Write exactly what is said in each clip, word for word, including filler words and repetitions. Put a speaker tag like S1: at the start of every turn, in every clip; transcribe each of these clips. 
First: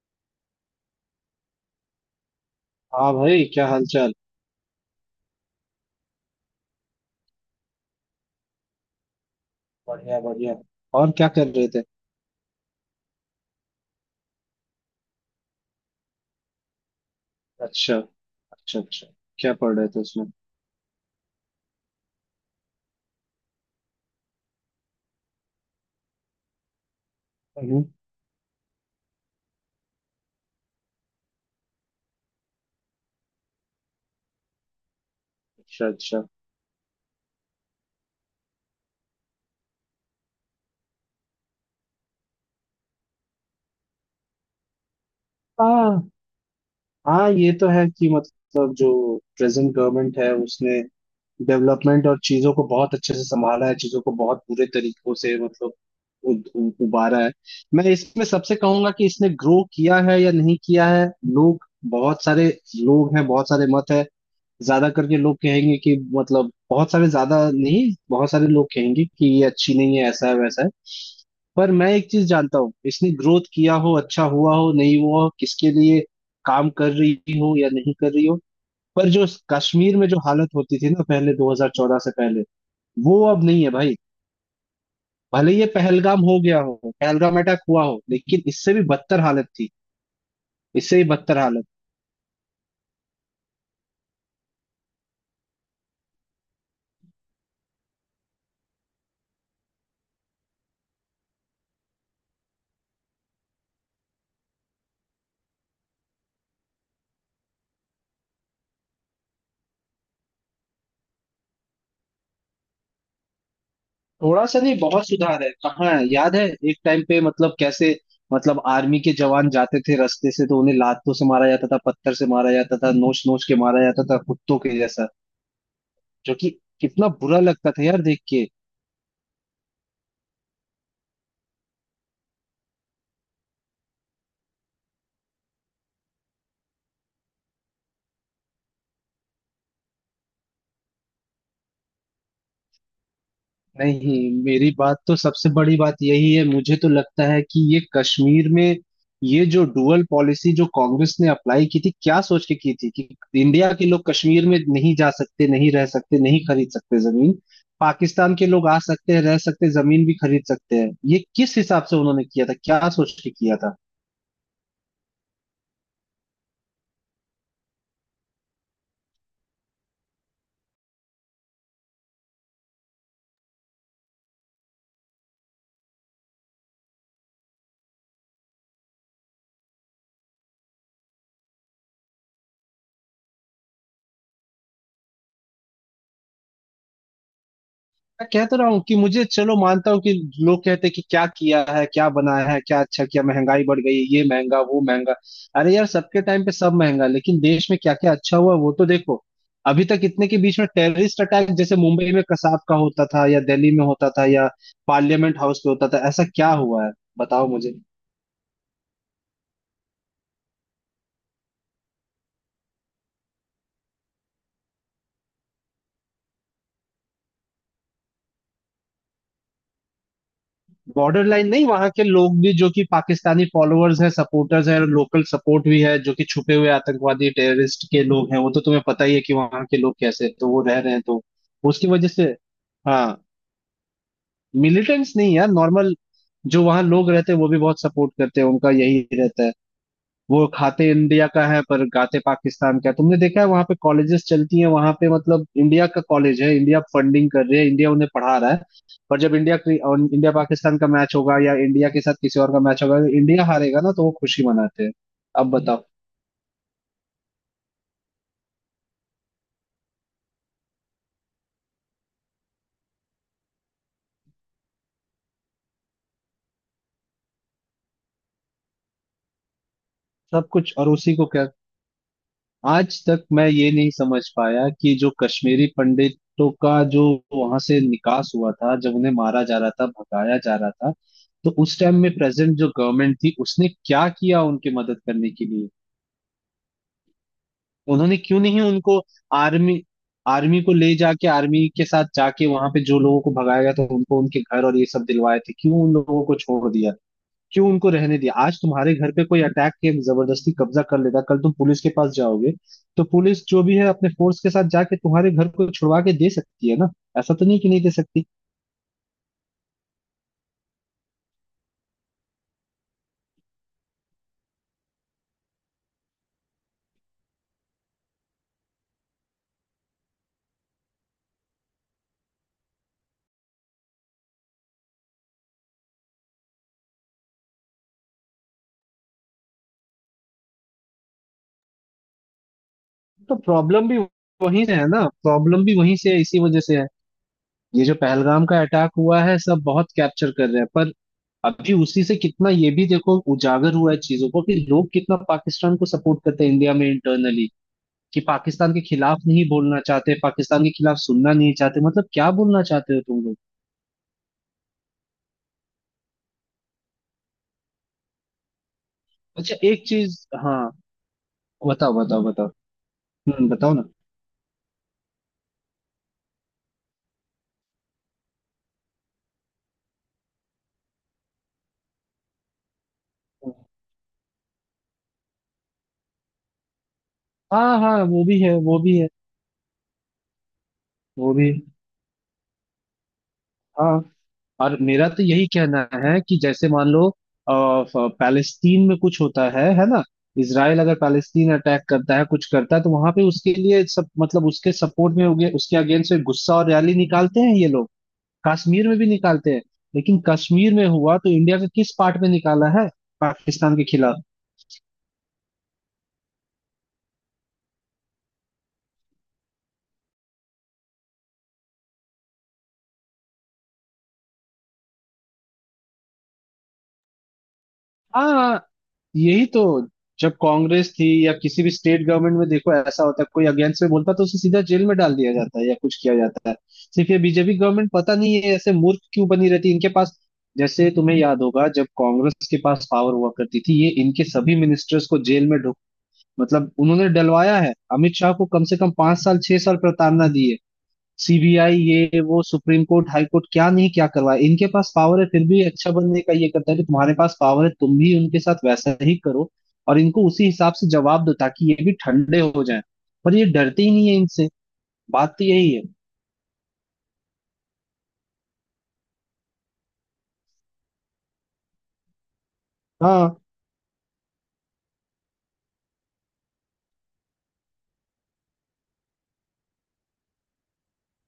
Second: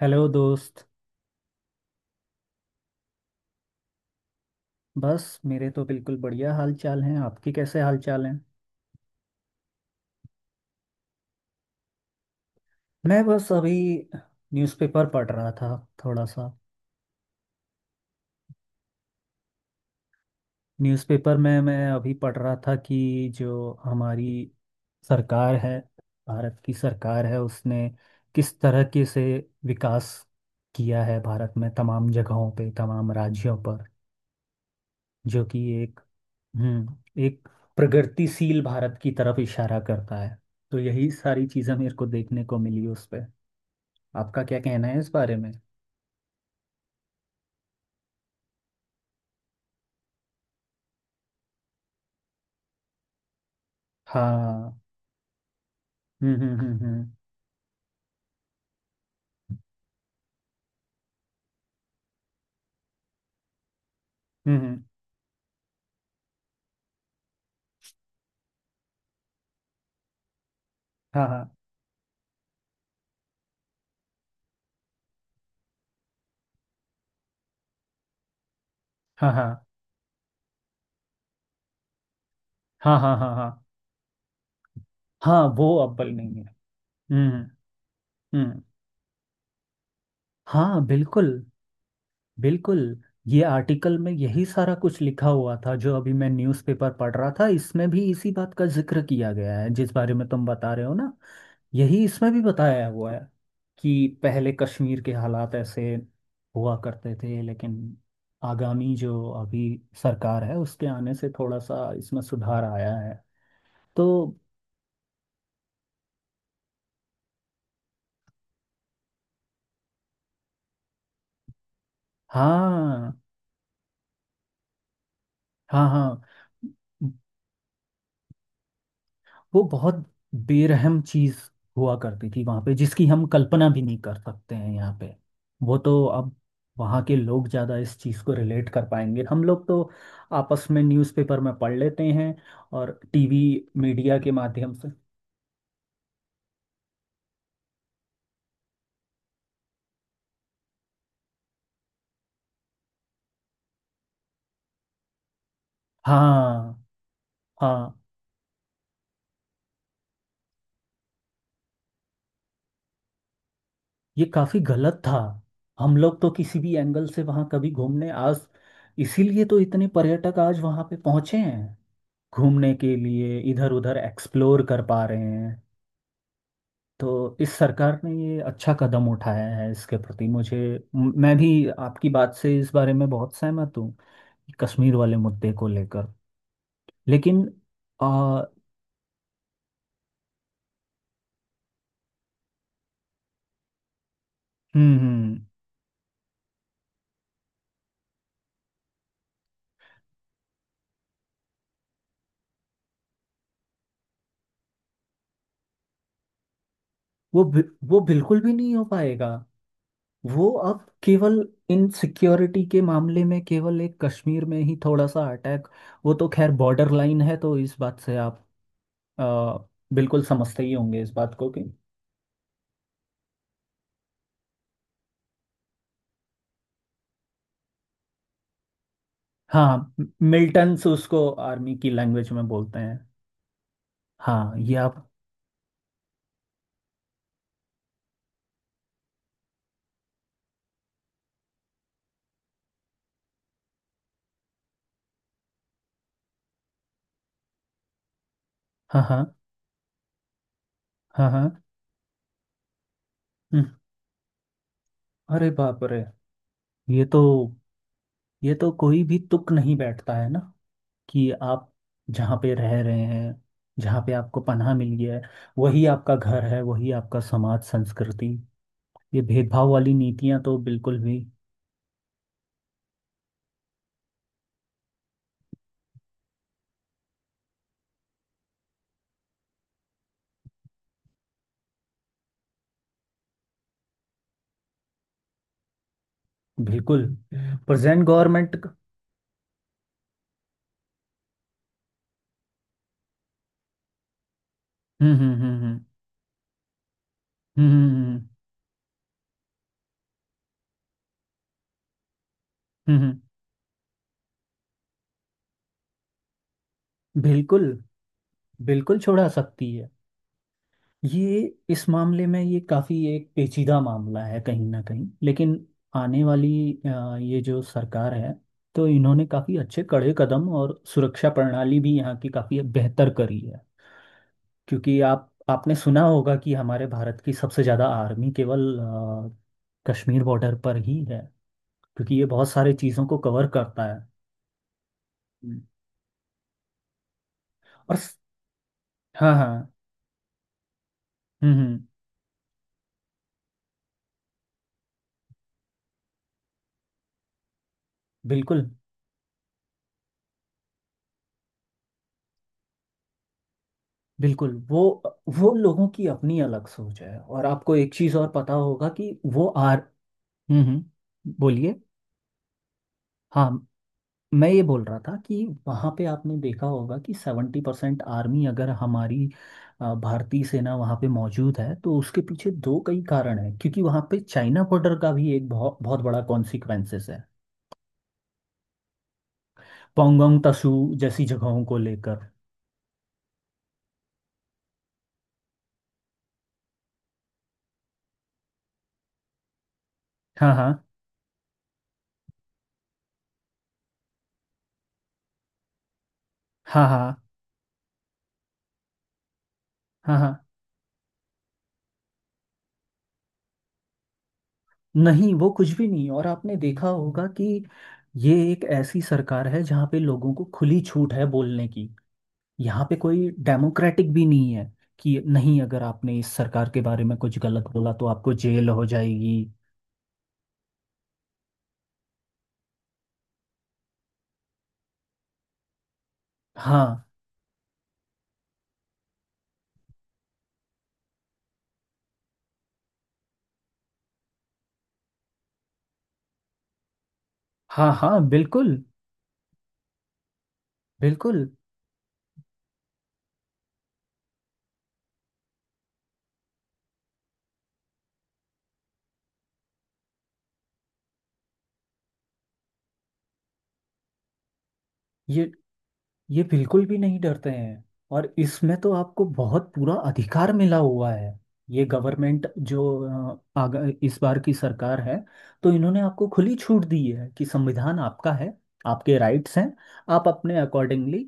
S1: Hello दोस्त।
S2: हाँ भाई, क्या हालचाल।
S1: बस मेरे तो बिल्कुल बढ़िया हाल चाल हैं। आपके कैसे हाल चाल हैं?
S2: बढ़िया बढ़िया। और क्या कर रहे थे।
S1: मैं बस अभी न्यूज़पेपर पढ़ रहा था, थोड़ा सा।
S2: अच्छा अच्छा अच्छा, क्या पढ़ रहे थे उसमें।
S1: न्यूज़पेपर में मैं अभी पढ़ रहा था कि जो हमारी सरकार है, भारत की सरकार है,
S2: हम्म।
S1: उसने किस तरह के से विकास किया है भारत में, तमाम जगहों पे, तमाम राज्यों पर, जो कि
S2: अच्छा
S1: एक
S2: अच्छा।
S1: हम्म एक प्रगतिशील भारत की तरफ इशारा करता है। तो यही सारी चीज़ें मेरे को देखने को मिली उस पे। आपका क्या कहना है इस बारे में?
S2: हाँ हाँ, ये तो है कि मतलब जो प्रेजेंट गवर्नमेंट है उसने डेवलपमेंट और चीजों को बहुत अच्छे से संभाला है, चीजों को बहुत बुरे
S1: हाँ।
S2: तरीकों से मतलब उ,
S1: हम्म, हम्म,
S2: उ,
S1: हम्म, हम्म।
S2: उबारा है। मैं इसमें सबसे कहूंगा कि इसने ग्रो किया है या नहीं किया है। लोग, बहुत सारे लोग हैं, बहुत सारे मत है।
S1: हम्म, हम्म।
S2: ज्यादा करके लोग कहेंगे कि मतलब बहुत सारे, ज्यादा नहीं, बहुत सारे लोग कहेंगे कि ये अच्छी नहीं है, ऐसा है वैसा है।
S1: हाँ, हाँ,
S2: पर मैं एक चीज जानता हूँ, इसने ग्रोथ किया हो अच्छा हुआ हो नहीं हुआ हो, किसके लिए काम कर रही हो या नहीं कर रही हो, पर जो
S1: हाँ, हाँ,
S2: कश्मीर में जो हालत होती थी ना पहले दो हज़ार चौदह से पहले,
S1: हाँ, हाँ,
S2: वो
S1: हाँ,
S2: अब
S1: हाँ।
S2: नहीं है भाई।
S1: हाँ,
S2: भले ये
S1: वो अव्वल
S2: पहलगाम
S1: नहीं
S2: हो
S1: है।
S2: गया हो, पहलगाम
S1: हम्म।
S2: अटैक हुआ हो, लेकिन
S1: हम्म।
S2: इससे भी बदतर हालत थी,
S1: हाँ,
S2: इससे भी
S1: बिल्कुल।
S2: बदतर हालत।
S1: बिल्कुल। ये आर्टिकल में यही सारा कुछ लिखा हुआ था जो अभी मैं न्यूज़पेपर पढ़ रहा था। इसमें भी इसी बात का जिक्र किया गया है जिस बारे में तुम बता रहे हो ना। यही इसमें भी बताया हुआ है कि पहले कश्मीर के हालात ऐसे हुआ करते थे, लेकिन आगामी जो अभी सरकार है उसके आने से थोड़ा सा इसमें सुधार आया है। तो
S2: थोड़ा सा नहीं, बहुत सुधार है। कहाँ है? याद है, एक टाइम पे मतलब कैसे, मतलब आर्मी के जवान जाते थे रास्ते से तो उन्हें लातों से मारा जाता था, पत्थर से मारा जाता था,
S1: हाँ,
S2: नोच नोच के मारा जाता था, कुत्तों के जैसा।
S1: हाँ, हाँ।
S2: जो कि कितना बुरा लगता था यार देख के।
S1: वो बहुत बेरहम चीज हुआ करती थी वहां पे, जिसकी हम कल्पना भी नहीं कर सकते हैं यहाँ पे। वो तो अब वहाँ के लोग ज्यादा इस चीज को रिलेट कर पाएंगे। हम लोग तो आपस में न्यूज़पेपर में पढ़ लेते हैं और टीवी मीडिया
S2: नहीं,
S1: के
S2: मेरी
S1: माध्यम से।
S2: बात तो सबसे बड़ी बात यही है, मुझे तो लगता है कि ये कश्मीर में ये जो डुअल पॉलिसी जो कांग्रेस ने अप्लाई की थी, क्या सोच के की थी कि इंडिया के लोग कश्मीर में नहीं जा सकते, नहीं रह सकते, नहीं खरीद
S1: हाँ,
S2: सकते जमीन,
S1: हाँ।
S2: पाकिस्तान के लोग आ सकते हैं, रह सकते, जमीन भी खरीद सकते हैं। ये किस हिसाब से उन्होंने किया था, क्या सोच के किया था।
S1: ये काफी गलत था। हम लोग तो किसी भी एंगल से वहां कभी घूमने आज। इसीलिए तो इतने पर्यटक आज वहां पे पहुंचे हैं घूमने के लिए, इधर उधर एक्सप्लोर कर पा रहे हैं। तो इस सरकार ने ये अच्छा कदम उठाया है। इसके प्रति मुझे म- मैं भी आपकी बात से इस बारे में बहुत सहमत हूँ, कश्मीर वाले मुद्दे को लेकर। लेकिन आ,
S2: मैं कह
S1: हम्म
S2: तो रहा हूँ कि मुझे चलो मानता हूँ कि लोग कहते हैं कि क्या किया है, क्या बनाया है, क्या अच्छा किया, महंगाई बढ़ गई, ये महंगा वो महंगा।
S1: हम्म,
S2: अरे यार, सबके टाइम पे सब महंगा, लेकिन देश में क्या क्या अच्छा हुआ वो तो देखो। अभी तक इतने के बीच में टेररिस्ट अटैक जैसे मुंबई में कसाब का होता था, या दिल्ली में होता था, या पार्लियामेंट हाउस पे होता था, ऐसा क्या हुआ है,
S1: वो
S2: बताओ
S1: बि-
S2: मुझे।
S1: वो बिल्कुल भी नहीं हो पाएगा। वो अब केवल इन सिक्योरिटी के मामले में केवल एक कश्मीर में ही थोड़ा सा अटैक। वो तो खैर बॉर्डर लाइन है, तो इस बात से आप आ, बिल्कुल समझते ही होंगे इस
S2: बॉर्डर
S1: बात
S2: लाइन
S1: को कि
S2: नहीं, वहां के लोग भी जो कि पाकिस्तानी फॉलोअर्स हैं, सपोर्टर्स हैं, लोकल सपोर्ट भी है, जो कि छुपे हुए आतंकवादी टेररिस्ट के लोग हैं, वो तो तुम्हें पता ही है कि वहां के
S1: हाँ,
S2: लोग कैसे हैं, तो वो रह
S1: मिलिटेंट्स
S2: रहे हैं तो
S1: उसको आर्मी
S2: उसकी
S1: की
S2: वजह
S1: लैंग्वेज
S2: से।
S1: में बोलते हैं।
S2: हाँ,
S1: हाँ, ये आप।
S2: मिलिटेंट्स नहीं यार, नॉर्मल जो वहाँ लोग रहते हैं वो भी बहुत सपोर्ट करते हैं, उनका यही रहता है। वो खाते इंडिया का है पर गाते पाकिस्तान का है। तुमने देखा है वहां पे कॉलेजेस चलती हैं, वहां पे मतलब इंडिया का कॉलेज है, इंडिया फंडिंग कर रही है, इंडिया उन्हें पढ़ा रहा है,
S1: हाँ,
S2: पर
S1: हाँ,
S2: जब इंडिया और इंडिया पाकिस्तान का मैच
S1: हाँ,
S2: होगा
S1: हाँ।
S2: या इंडिया के साथ किसी और का मैच होगा, इंडिया
S1: हम्म,
S2: हारेगा ना तो वो खुशी मनाते हैं। अब
S1: अरे
S2: बताओ।
S1: बाप रे। ये तो ये तो कोई भी तुक नहीं बैठता है ना कि आप जहाँ पे रह रहे हैं, जहाँ पे आपको पनाह मिल गया है, वही आपका घर है, वही आपका समाज संस्कृति। ये भेदभाव वाली नीतियाँ
S2: सब
S1: तो
S2: कुछ, और
S1: बिल्कुल
S2: उसी
S1: भी।
S2: को क्या, आज तक मैं ये नहीं समझ पाया कि जो कश्मीरी पंडितों का जो वहां से निकास हुआ था, जब उन्हें मारा जा रहा था, भगाया जा रहा था, तो उस टाइम में प्रेजेंट जो गवर्नमेंट थी उसने क्या किया उनकी मदद करने के लिए।
S1: बिल्कुल। प्रेजेंट
S2: उन्होंने क्यों
S1: गवर्नमेंट।
S2: नहीं उनको आर्मी आर्मी को ले जाके, आर्मी के साथ जाके, वहां पे जो लोगों को भगाया गया था उनको उनके घर और ये सब
S1: हम्म, हम्म,
S2: दिलवाए थे,
S1: हम्म,
S2: क्यों
S1: हम्म,
S2: उन लोगों को छोड़ दिया, क्यों
S1: हम्म,
S2: उनको रहने
S1: हम्म,
S2: दिया। आज तुम्हारे घर पे कोई अटैक के जबरदस्ती कब्जा कर लेता, कल तुम पुलिस के पास जाओगे
S1: हम्म,
S2: तो
S1: हम्म।
S2: पुलिस जो भी है अपने फोर्स के साथ जाके तुम्हारे घर को छुड़वा के दे सकती है ना, ऐसा तो नहीं
S1: बिल्कुल,
S2: कि नहीं दे सकती।
S1: बिल्कुल छोड़ा सकती है। ये इस मामले में ये काफ़ी एक पेचीदा मामला है कहीं ना कहीं, लेकिन आने वाली अ, ये जो सरकार है, तो इन्होंने काफ़ी अच्छे कड़े कदम और सुरक्षा प्रणाली भी यहाँ की काफ़ी बेहतर करी है। क्योंकि आप आपने सुना होगा कि हमारे भारत की सबसे ज़्यादा आर्मी केवल अ, कश्मीर बॉर्डर पर ही है, क्योंकि ये बहुत सारी चीज़ों को
S2: तो
S1: कवर करता
S2: प्रॉब्लम भी
S1: है।
S2: वहीं से है ना,
S1: हम्म।
S2: प्रॉब्लम भी वहीं से है, इसी वजह से है। ये जो
S1: और स-
S2: पहलगाम का अटैक हुआ
S1: हाँ,
S2: है, सब
S1: हाँ।
S2: बहुत कैप्चर कर रहे हैं, पर
S1: हम्म,
S2: अभी
S1: हम्म।
S2: उसी से कितना ये भी देखो उजागर हुआ है चीजों को कि लोग कितना पाकिस्तान को सपोर्ट करते हैं इंडिया में इंटरनली, कि
S1: बिल्कुल,
S2: पाकिस्तान के खिलाफ नहीं बोलना चाहते, पाकिस्तान के खिलाफ सुनना नहीं चाहते, मतलब क्या बोलना चाहते हो तुम लोग।
S1: बिल्कुल, वो वो लोगों की अपनी अलग सोच है, और आपको एक चीज़ और पता होगा कि वो
S2: अच्छा
S1: आर।
S2: एक चीज,
S1: हम्म,
S2: हाँ,
S1: हम्म, बोलिए।
S2: बताओ बताओ बताओ, हम्म
S1: हाँ,
S2: बताओ ना।
S1: मैं ये बोल रहा था कि वहाँ पे आपने देखा होगा कि सेवेंटी परसेंट आर्मी, अगर हमारी अ, भारतीय सेना वहाँ पे मौजूद है, तो उसके पीछे दो कई कारण है, क्योंकि वहाँ पे चाइना बॉर्डर का भी एक बहुत बहुत बड़ा कॉन्सिक्वेंसेस है,
S2: हाँ हाँ, वो भी है, वो भी है,
S1: पोंगोंग तसू जैसी
S2: वो भी है।
S1: जगहों को लेकर।
S2: हाँ, और मेरा तो यही कहना है कि जैसे मान लो अ, फ- पैलेस्तीन में कुछ होता है है ना,
S1: हाँ,
S2: इसराइल
S1: हाँ,
S2: अगर पैलेस्तीन अटैक करता है, कुछ करता है तो वहां पे उसके लिए सब, मतलब उसके सपोर्ट में हो गया, उसके अगेंस्ट में गुस्सा और
S1: हाँ,
S2: रैली
S1: हाँ,
S2: निकालते हैं ये लोग। कश्मीर में भी निकालते हैं,
S1: हाँ,
S2: लेकिन
S1: हाँ, हाँ।
S2: कश्मीर में हुआ तो इंडिया का किस पार्ट में निकाला है पाकिस्तान के खिलाफ।
S1: नहीं, वो कुछ भी नहीं। और आपने देखा होगा कि ये एक ऐसी सरकार है जहाँ पे लोगों को खुली छूट है बोलने की। यहाँ पे कोई डेमोक्रेटिक भी नहीं है कि नहीं, अगर आपने इस सरकार के बारे में कुछ गलत बोला तो आपको
S2: हाँ,
S1: जेल हो जाएगी।
S2: यही तो। जब कांग्रेस थी या किसी भी स्टेट गवर्नमेंट में देखो, ऐसा होता है, कोई अगेंस्ट में बोलता है तो उसे सीधा जेल में डाल दिया जाता है या कुछ किया जाता है।
S1: हाँ,
S2: सिर्फ ये बीजेपी गवर्नमेंट पता नहीं है ऐसे मूर्ख क्यों बनी रहती है इनके पास। जैसे तुम्हें याद होगा जब कांग्रेस के पास पावर हुआ करती थी, ये इनके सभी मिनिस्टर्स को जेल में ढुक, मतलब उन्होंने डलवाया है,
S1: हाँ,
S2: अमित
S1: हाँ,
S2: शाह को कम
S1: बिल्कुल,
S2: से कम पांच साल छह साल प्रताड़ना दी है।
S1: बिल्कुल।
S2: सीबीआई, ये वो, सुप्रीम कोर्ट, हाई कोर्ट, क्या नहीं क्या करवाए। इनके पास पावर है फिर भी अच्छा बनने का, ये करता है कि तुम्हारे पास पावर है तुम भी उनके साथ वैसा ही करो और इनको उसी हिसाब से जवाब दो ताकि ये भी ठंडे हो जाएं, पर ये डरते ही नहीं है इनसे, बात तो
S1: ये
S2: यही है।
S1: ये बिल्कुल भी नहीं डरते हैं, और इसमें तो आपको बहुत पूरा अधिकार मिला हुआ है। ये गवर्नमेंट जो
S2: हाँ,
S1: अ, आग, इस बार की सरकार है, तो इन्होंने आपको खुली छूट दी है कि संविधान आपका है, आपके राइट्स हैं, आप अपने अकॉर्डिंगली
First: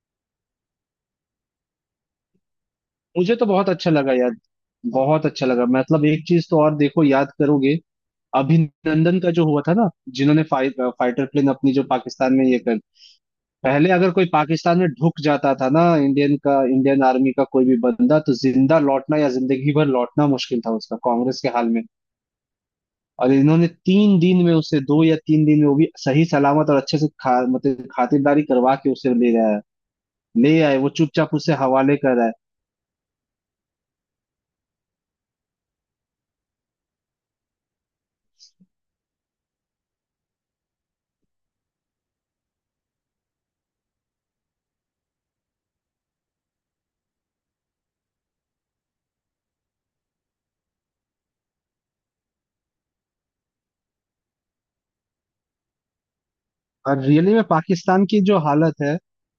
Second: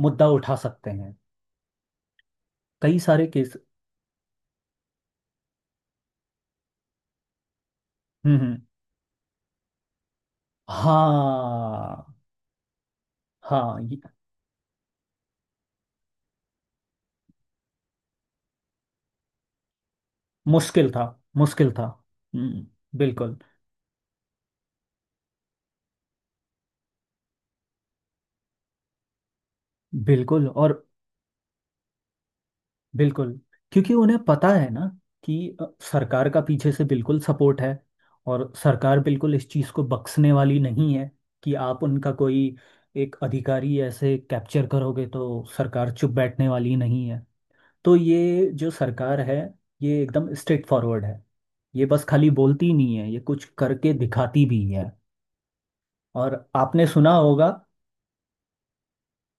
S1: मुद्दा उठा सकते हैं, कई सारे
S2: मुझे तो
S1: केस।
S2: बहुत अच्छा लगा यार, बहुत अच्छा लगा। मतलब एक चीज तो और देखो, याद करोगे,
S1: हम्म, हम्म,
S2: अभिनंदन का जो हुआ था ना, जिन्होंने फाइट, फाइटर प्लेन अपनी जो
S1: हाँ,
S2: पाकिस्तान में ये कर,
S1: हाँ।
S2: पहले
S1: ये
S2: अगर कोई पाकिस्तान में ढुक जाता था ना, इंडियन का, इंडियन आर्मी का कोई भी बंदा, तो जिंदा लौटना या जिंदगी भर लौटना मुश्किल था
S1: मुश्किल
S2: उसका,
S1: था।
S2: कांग्रेस के हाल
S1: मुश्किल
S2: में।
S1: था। हम्म,
S2: और
S1: बिल्कुल,
S2: इन्होंने तीन दिन में उसे, दो या तीन दिन में वो भी सही सलामत और अच्छे से खा, मतलब खातिरदारी करवा के उसे ले आया,
S1: बिल्कुल,
S2: ले आए,
S1: और
S2: वो चुपचाप उसे हवाले कर आए।
S1: बिल्कुल। क्योंकि उन्हें पता है ना कि अ, सरकार का पीछे से बिल्कुल सपोर्ट है, और सरकार बिल्कुल इस चीज़ को बख्शने वाली नहीं है कि आप उनका कोई एक अधिकारी ऐसे कैप्चर करोगे तो सरकार चुप बैठने वाली नहीं है। तो ये जो सरकार है ये एकदम स्ट्रेट फॉरवर्ड है। ये बस खाली बोलती नहीं है, ये कुछ करके दिखाती भी है। और आपने
S2: और
S1: सुना
S2: रियली में
S1: होगा।
S2: पाकिस्तान की जो हालत है,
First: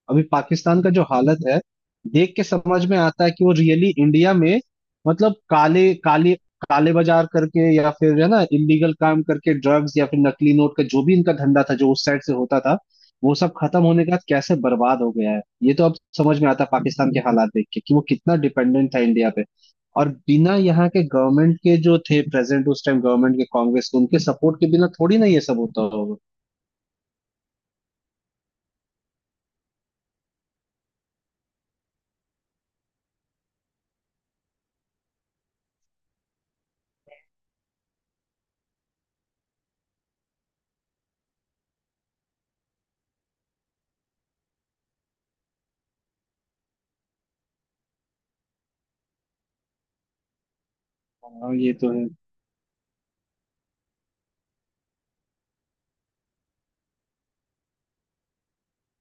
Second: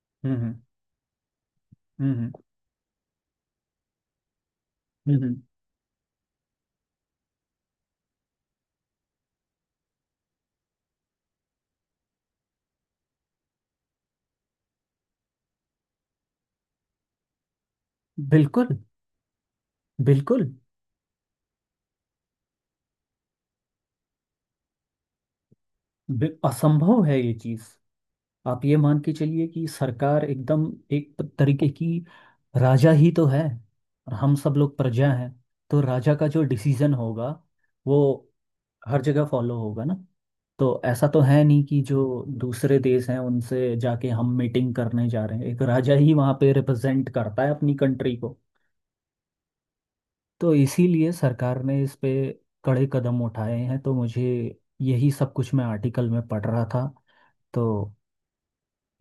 S2: अभी
S1: हम्म,
S2: पाकिस्तान का जो हालत है,
S1: हम्म, हम्म,
S2: देख के समझ में आता है कि वो रियली इंडिया में,
S1: हम्म, हम्म।
S2: मतलब काले काले काले बाजार करके या फिर है ना, इलीगल काम करके, ड्रग्स या फिर नकली नोट का जो भी इनका धंधा था जो उस साइड से होता था, वो सब खत्म होने के बाद कैसे बर्बाद हो गया है, ये तो अब समझ में आता है पाकिस्तान के हालात देख के कि वो कितना
S1: बिल्कुल,
S2: डिपेंडेंट था इंडिया पे। और
S1: बिल्कुल।
S2: बिना यहाँ के गवर्नमेंट के जो थे प्रेसिडेंट उस टाइम गवर्नमेंट के, कांग्रेस के, उनके सपोर्ट के बिना थोड़ी ना ये सब होता होगा।
S1: बि- असंभव है ये चीज़। आप ये मान के चलिए कि सरकार एकदम एक तरीके की राजा ही तो है, और हम सब लोग प्रजा हैं। तो राजा का जो डिसीजन होगा वो हर जगह फॉलो होगा ना। तो ऐसा तो है नहीं कि जो दूसरे देश हैं उनसे जाके हम मीटिंग करने जा रहे हैं। एक राजा ही वहाँ पे रिप्रेजेंट करता है अपनी कंट्री को। तो इसीलिए
S2: हाँ
S1: सरकार
S2: ये
S1: ने
S2: तो
S1: इस
S2: है।
S1: पे कड़े कदम उठाए हैं, तो मुझे यही सब कुछ मैं आर्टिकल में पढ़ रहा था, तो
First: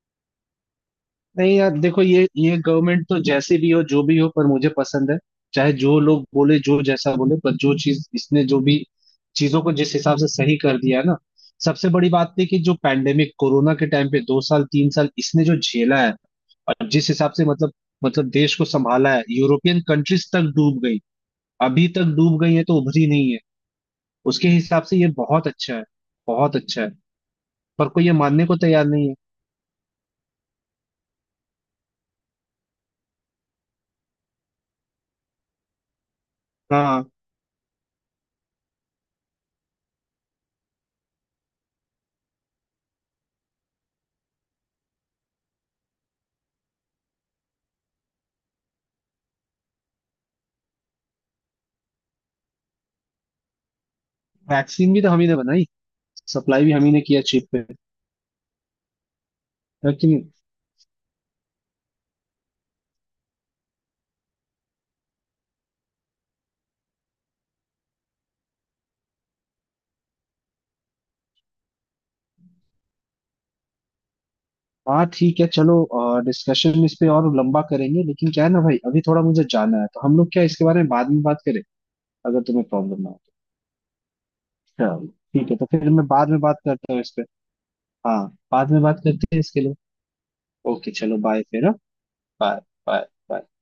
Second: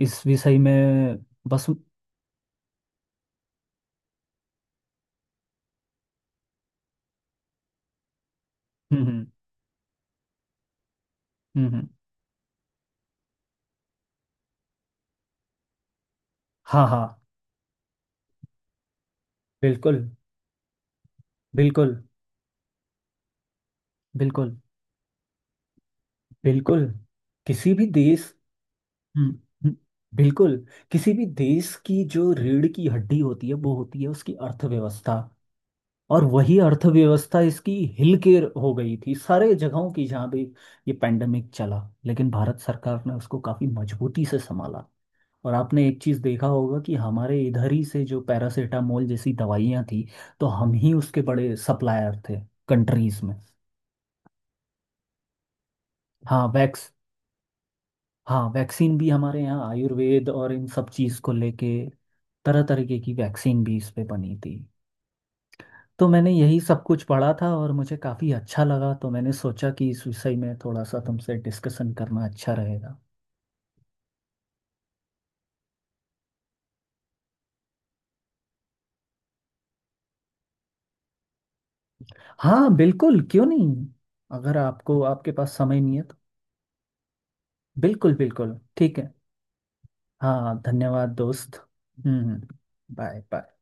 S1: इस विषय में।
S2: नहीं
S1: बस।
S2: यार देखो, ये ये गवर्नमेंट तो जैसे भी हो जो भी हो पर मुझे पसंद है। चाहे जो लोग बोले, जो जैसा बोले, पर जो चीज इसने जो भी चीजों को जिस हिसाब से सही कर दिया है ना,
S1: हम्म, हम्म,
S2: सबसे बड़ी बात थी कि जो पैंडेमिक कोरोना के टाइम पे दो साल तीन साल इसने जो झेला है,
S1: हाँ,
S2: और
S1: हाँ,
S2: जिस हिसाब से मतलब, मतलब देश को संभाला है, यूरोपियन
S1: बिल्कुल,
S2: कंट्रीज तक डूब गई, अभी
S1: बिल्कुल,
S2: तक डूब गई है तो उभरी नहीं है। उसके
S1: बिल्कुल,
S2: हिसाब से ये बहुत अच्छा है, बहुत अच्छा
S1: बिल्कुल,
S2: है,
S1: किसी भी
S2: पर कोई ये
S1: देश।
S2: मानने को तैयार नहीं है।
S1: हम्म, हम्म, बिल्कुल, किसी भी देश की जो रीढ़ की हड्डी होती है वो होती है उसकी अर्थव्यवस्था। और वही
S2: हाँ,
S1: अर्थव्यवस्था इसकी हिल के हो गई थी सारे जगहों की, जहाँ भी ये पैंडेमिक चला। लेकिन भारत सरकार ने उसको काफी मजबूती से संभाला, और आपने एक चीज देखा होगा कि हमारे इधर ही से जो पैरासीटामोल जैसी दवाइयाँ थी, तो हम ही उसके बड़े सप्लायर थे कंट्रीज में।
S2: वैक्सीन भी तो हम ही ने बनाई,
S1: हाँ
S2: सप्लाई भी हम
S1: वैक्स
S2: ही ने किया, चीप।
S1: हाँ, वैक्सीन भी हमारे यहाँ आयुर्वेद
S2: लेकिन
S1: और इन सब चीज़ को लेके तरह तरीके की वैक्सीन भी इस पे बनी थी। तो मैंने यही सब कुछ पढ़ा था और मुझे काफ़ी अच्छा लगा, तो मैंने सोचा कि इस विषय में थोड़ा सा तुमसे डिस्कशन करना अच्छा रहेगा।
S2: हाँ, ठीक है चलो, डिस्कशन इस पे और लंबा करेंगे लेकिन क्या है ना भाई अभी थोड़ा मुझे जाना है, तो हम लोग क्या इसके बारे में बाद में बात करें अगर तुम्हें
S1: हाँ,
S2: प्रॉब्लम ना हो
S1: बिल्कुल,
S2: तो।
S1: क्यों नहीं। अगर आपको
S2: चलो
S1: आपके
S2: ठीक
S1: पास
S2: है, तो
S1: समय
S2: फिर
S1: नहीं है
S2: मैं
S1: तो।
S2: बाद में बात करता हूँ इस पे।
S1: बिल्कुल,
S2: हाँ,
S1: बिल्कुल,
S2: बाद में
S1: ठीक
S2: बात
S1: है।
S2: करते हैं इसके लिए।
S1: हाँ,
S2: ओके,
S1: धन्यवाद
S2: चलो बाय
S1: दोस्त।
S2: फिर।
S1: हम्म, हम्म,
S2: हाँ, बाय
S1: बाय
S2: बाय।
S1: बाय।